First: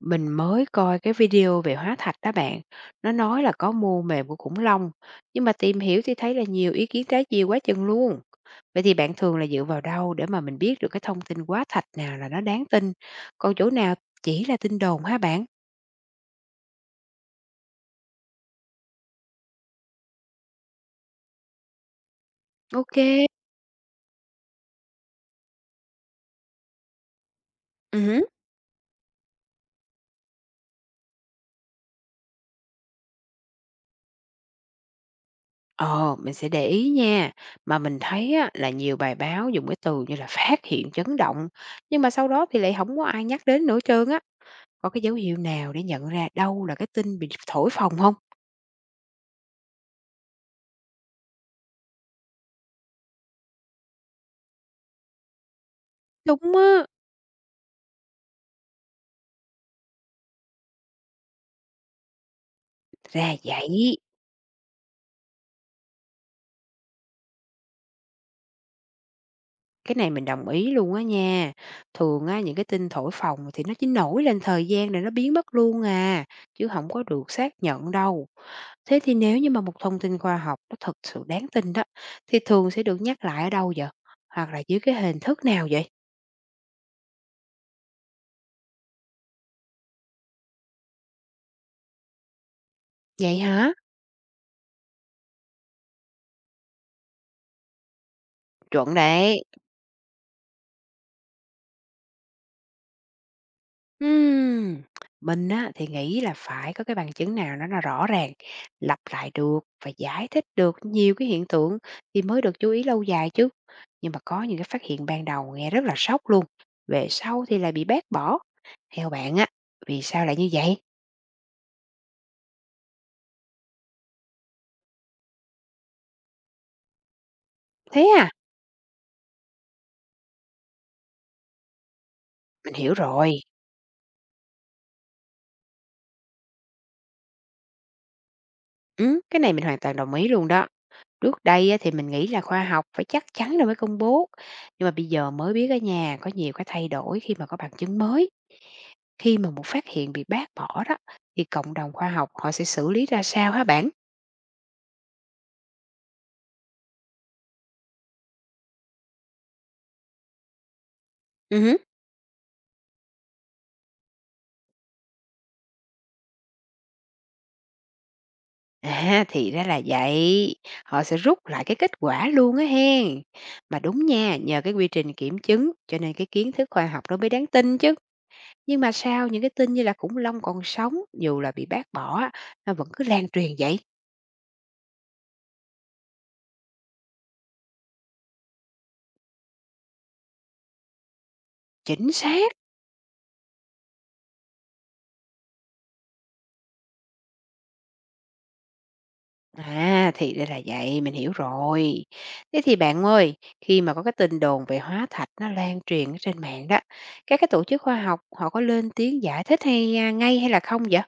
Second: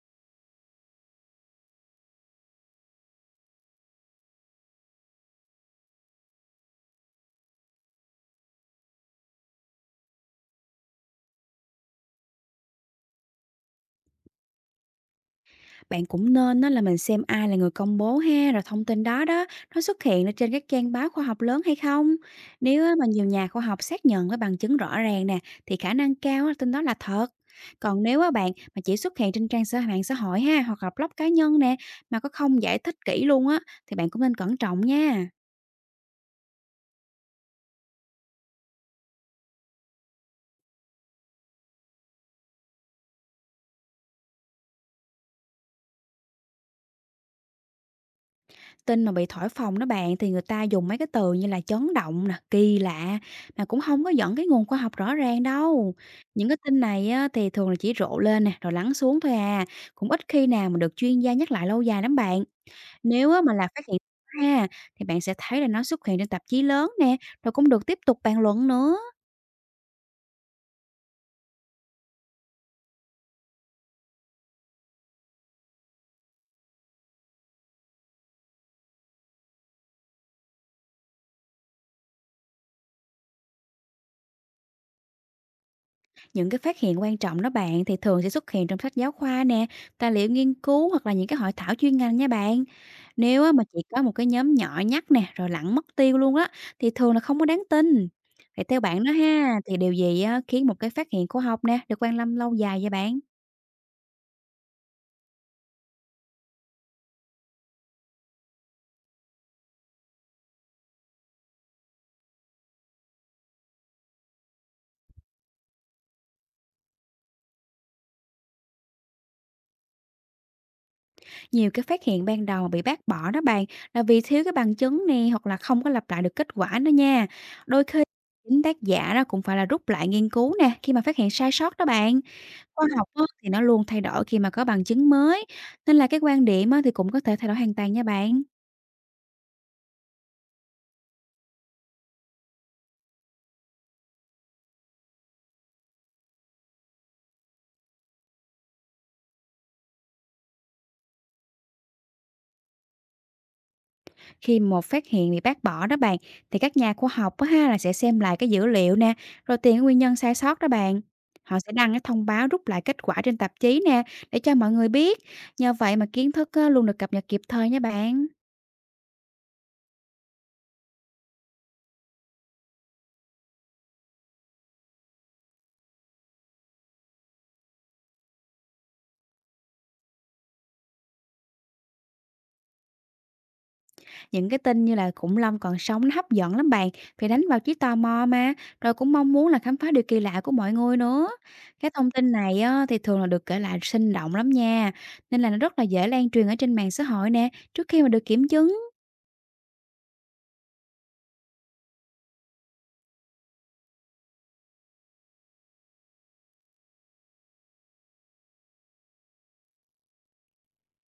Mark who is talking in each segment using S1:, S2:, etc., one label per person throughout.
S1: Mình mới coi cái video về hóa thạch đó bạn, nó nói là có mô mềm của khủng long, nhưng mà tìm hiểu thì thấy là nhiều ý kiến trái chiều quá chừng luôn. Vậy thì bạn thường là dựa vào đâu để mà mình biết được cái thông tin hóa thạch nào là nó đáng tin, còn chỗ nào chỉ là tin đồn hả bạn?
S2: Bạn cũng nên á, là mình xem ai là người công bố ha, rồi thông tin đó đó, nó xuất hiện ở trên các trang báo khoa học lớn hay không. Nếu á,
S1: Ok,
S2: mà nhiều nhà khoa học xác nhận với bằng chứng rõ ràng nè, thì khả năng cao á, tin đó là thật.
S1: ừ,
S2: Còn nếu
S1: hứ,
S2: á, bạn mà chỉ xuất hiện trên trang mạng xã hội ha, hoặc là blog cá nhân nè, mà có không giải thích kỹ luôn á, thì bạn cũng nên cẩn trọng nha.
S1: Ồ, mình sẽ để ý nha. Mà mình thấy á, là nhiều bài báo dùng cái từ như là phát hiện chấn động, nhưng mà sau đó thì lại không có ai nhắc đến nữa trơn á. Có cái dấu hiệu nào để nhận ra đâu là cái tin bị thổi phồng không?
S2: Tin mà bị thổi phồng đó bạn, thì người ta dùng mấy cái từ như là chấn động nè, kỳ lạ, mà cũng không có dẫn cái nguồn khoa học rõ ràng đâu. Những cái
S1: Đúng
S2: tin
S1: á,
S2: này á, thì thường là chỉ rộ lên nè, rồi lắng xuống thôi à, cũng ít khi nào mà được chuyên gia nhắc lại lâu dài lắm bạn. Nếu
S1: ra
S2: á mà là phát
S1: vậy,
S2: hiện ha, thì bạn sẽ thấy là nó xuất hiện trên tạp chí lớn nè, rồi cũng được tiếp tục bàn luận nữa.
S1: cái này mình đồng ý luôn á nha. Thường á, những cái tin thổi phồng thì nó chỉ nổi lên thời gian rồi nó biến mất luôn à, chứ không có được xác nhận đâu. Thế thì nếu như mà một thông tin khoa học nó thật sự đáng tin đó, thì thường sẽ được nhắc lại ở đâu vậy? Hoặc là dưới cái hình thức nào vậy?
S2: Những cái phát hiện quan trọng đó bạn, thì thường sẽ xuất hiện trong sách giáo khoa nè, tài liệu nghiên cứu, hoặc là những cái hội thảo chuyên ngành nha bạn.
S1: Vậy
S2: Nếu á mà
S1: hả?
S2: chỉ có một cái nhóm nhỏ nhắc nè, rồi lặn mất tiêu luôn á, thì thường là không có đáng tin. Vậy theo
S1: Chuẩn
S2: bạn đó
S1: đấy.
S2: ha, thì điều gì á khiến một cái phát hiện khoa học nè được quan tâm lâu dài vậy bạn?
S1: Ừm, mình á thì nghĩ là phải có cái bằng chứng nào nó là rõ ràng, lặp lại được và giải thích được nhiều cái hiện tượng thì mới được chú ý lâu dài chứ. Nhưng mà có những cái phát hiện ban đầu nghe rất là sốc luôn, về sau thì lại bị bác bỏ. Theo bạn á, vì sao lại như vậy?
S2: Nhiều cái phát hiện ban đầu bị bác bỏ đó bạn, là vì thiếu cái bằng chứng nè, hoặc là không có lặp lại được kết quả đó nha. Đôi khi
S1: Thế à,
S2: chính tác giả đó cũng phải là rút lại nghiên cứu nè, khi mà phát hiện sai sót đó bạn.
S1: mình
S2: Khoa
S1: hiểu
S2: học á,
S1: rồi.
S2: thì nó luôn thay đổi khi mà có bằng chứng mới, nên là cái quan điểm á, thì cũng có thể thay đổi hoàn toàn nha bạn.
S1: Ừ, cái này mình hoàn toàn đồng ý luôn đó. Trước đây á, thì mình nghĩ là khoa học phải chắc chắn rồi mới công bố, nhưng mà bây giờ mới biết ở nhà có nhiều cái thay đổi khi mà có bằng chứng mới. Khi mà một phát hiện bị bác bỏ đó, thì cộng đồng khoa học họ sẽ xử lý ra sao hả bạn?
S2: Khi một phát hiện bị bác bỏ đó bạn, thì các nhà khoa học á ha là sẽ xem lại cái dữ liệu nè, rồi tìm cái nguyên nhân sai sót đó bạn.
S1: Ừ
S2: Họ sẽ
S1: hứ.
S2: đăng cái thông báo rút lại kết quả trên tạp chí nè để cho mọi người biết. Nhờ vậy mà kiến thức á, luôn được cập nhật kịp thời nha bạn.
S1: À, thì ra là vậy, họ sẽ rút lại cái kết quả luôn á hen. Mà đúng nha, nhờ cái quy trình kiểm chứng cho nên cái kiến thức khoa học nó mới đáng tin chứ. Nhưng mà sao những cái tin như là khủng long còn sống dù là bị bác bỏ á, nó vẫn cứ lan truyền vậy?
S2: Những cái tin như là khủng long còn sống nó hấp dẫn lắm bạn, vì đánh vào trí tò mò mà, rồi cũng mong muốn là khám phá điều kỳ lạ của mọi người nữa. Cái thông
S1: Chính
S2: tin
S1: xác.
S2: này á, thì thường là được kể lại sinh động lắm nha, nên là nó rất là dễ lan truyền ở trên mạng xã hội nè, trước khi mà được kiểm chứng.
S1: À, thì đây là vậy, mình hiểu rồi. Thế thì bạn ơi, khi mà có cái tin đồn về hóa thạch nó lan truyền ở trên mạng đó, các cái tổ chức khoa học họ có lên tiếng giải thích hay à, ngay hay là không vậy?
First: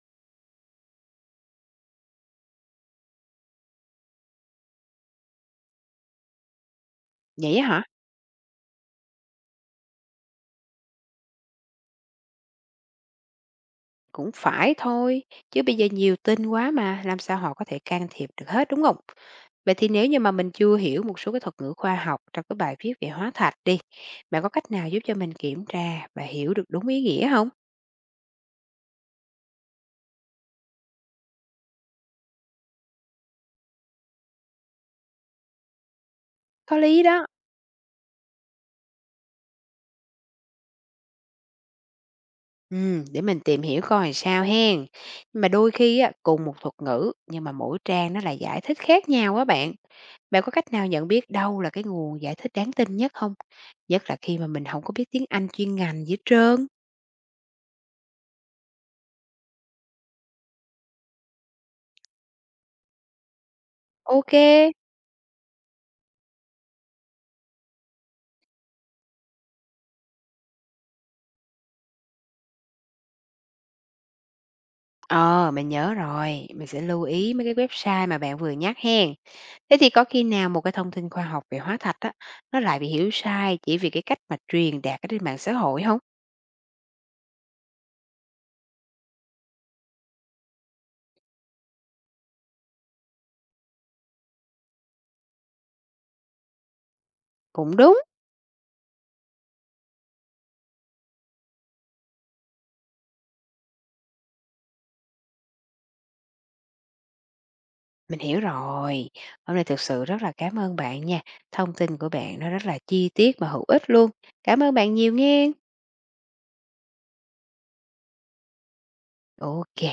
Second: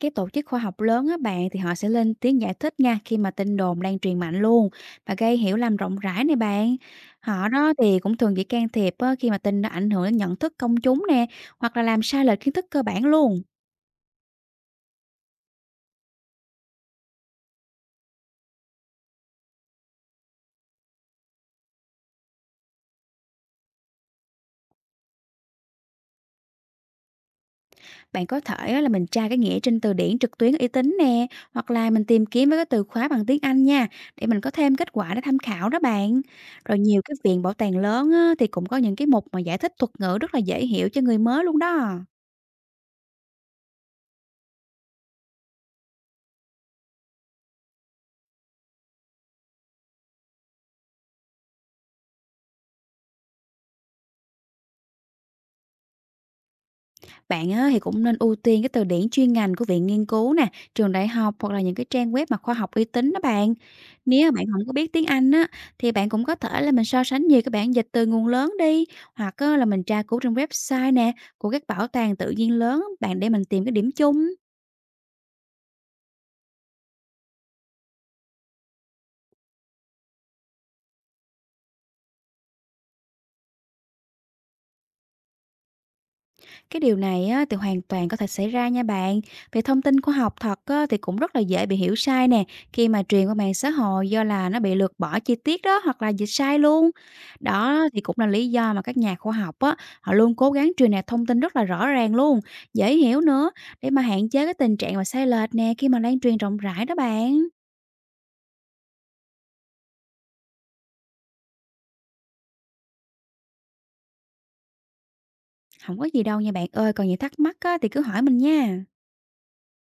S2: Cái tổ chức khoa học lớn á bạn, thì họ sẽ lên tiếng giải thích nha khi mà tin đồn lan truyền mạnh luôn và gây hiểu lầm rộng rãi này bạn. Họ
S1: Vậy á
S2: đó
S1: hả?
S2: thì cũng thường chỉ can thiệp á, khi mà tin nó ảnh hưởng đến nhận thức công chúng nè, hoặc là làm sai lệch kiến thức cơ bản luôn.
S1: Cũng phải thôi, chứ bây giờ nhiều tin quá mà, làm sao họ có thể can thiệp được hết đúng không? Vậy thì nếu như mà mình chưa hiểu một số cái thuật ngữ khoa học trong cái bài viết về hóa thạch đi, bạn có cách nào giúp cho mình kiểm tra và hiểu được đúng ý nghĩa không?
S2: Bạn có thể á, là mình tra cái nghĩa trên từ điển trực tuyến uy tín nè, hoặc là mình tìm kiếm với cái từ khóa bằng tiếng Anh nha, để mình có thêm kết quả để tham khảo đó bạn.
S1: Có
S2: Rồi nhiều
S1: lý
S2: cái
S1: đó.
S2: viện bảo tàng lớn á, thì cũng có những cái mục mà giải thích thuật ngữ rất là dễ hiểu cho người mới luôn đó.
S1: Để mình tìm hiểu coi sao hen. Nhưng mà đôi khi á, cùng một thuật ngữ nhưng mà mỗi trang nó lại giải thích khác nhau á bạn. Bạn có cách nào nhận biết đâu là cái nguồn giải thích đáng tin nhất không? Nhất là khi mà mình không có biết tiếng Anh chuyên ngành gì hết trơn.
S2: Bạn á, thì cũng nên ưu tiên cái từ điển chuyên ngành của viện nghiên cứu nè, trường đại học, hoặc là những cái trang web mà khoa học uy tín đó bạn. Nếu
S1: Ok.
S2: mà bạn không có biết tiếng Anh á, thì bạn cũng có thể là mình so sánh nhiều cái bản dịch từ nguồn lớn đi, hoặc á, là mình tra cứu trên website nè của các bảo tàng tự nhiên lớn bạn, để mình tìm cái điểm chung.
S1: Ờ, mình nhớ rồi. Mình sẽ lưu ý mấy cái website mà bạn vừa nhắc hen. Thế thì có khi nào một cái thông tin khoa học về hóa thạch á, nó lại bị hiểu sai chỉ vì cái cách mà truyền đạt ở trên mạng xã hội không?
S2: Cái điều này á, thì hoàn toàn có thể xảy ra nha bạn. Vì thông tin khoa học thật á, thì cũng rất là dễ bị hiểu sai nè, khi mà truyền qua mạng xã hội do là nó bị lược bỏ chi tiết đó, hoặc là dịch sai luôn.
S1: Cũng
S2: Đó
S1: đúng.
S2: thì cũng là lý do mà các nhà khoa học á, họ luôn cố gắng truyền đạt thông tin rất là rõ ràng luôn, dễ hiểu nữa, để mà hạn chế cái tình trạng mà sai lệch nè khi mà lan truyền rộng rãi đó bạn.
S1: Mình hiểu rồi. Hôm nay thực sự rất là cảm ơn bạn nha. Thông tin của bạn nó rất là chi tiết và hữu ích luôn. Cảm ơn bạn nhiều nghe.
S2: Không có gì đâu nha bạn ơi, còn gì thắc mắc á, thì cứ hỏi mình nha.
S1: OK.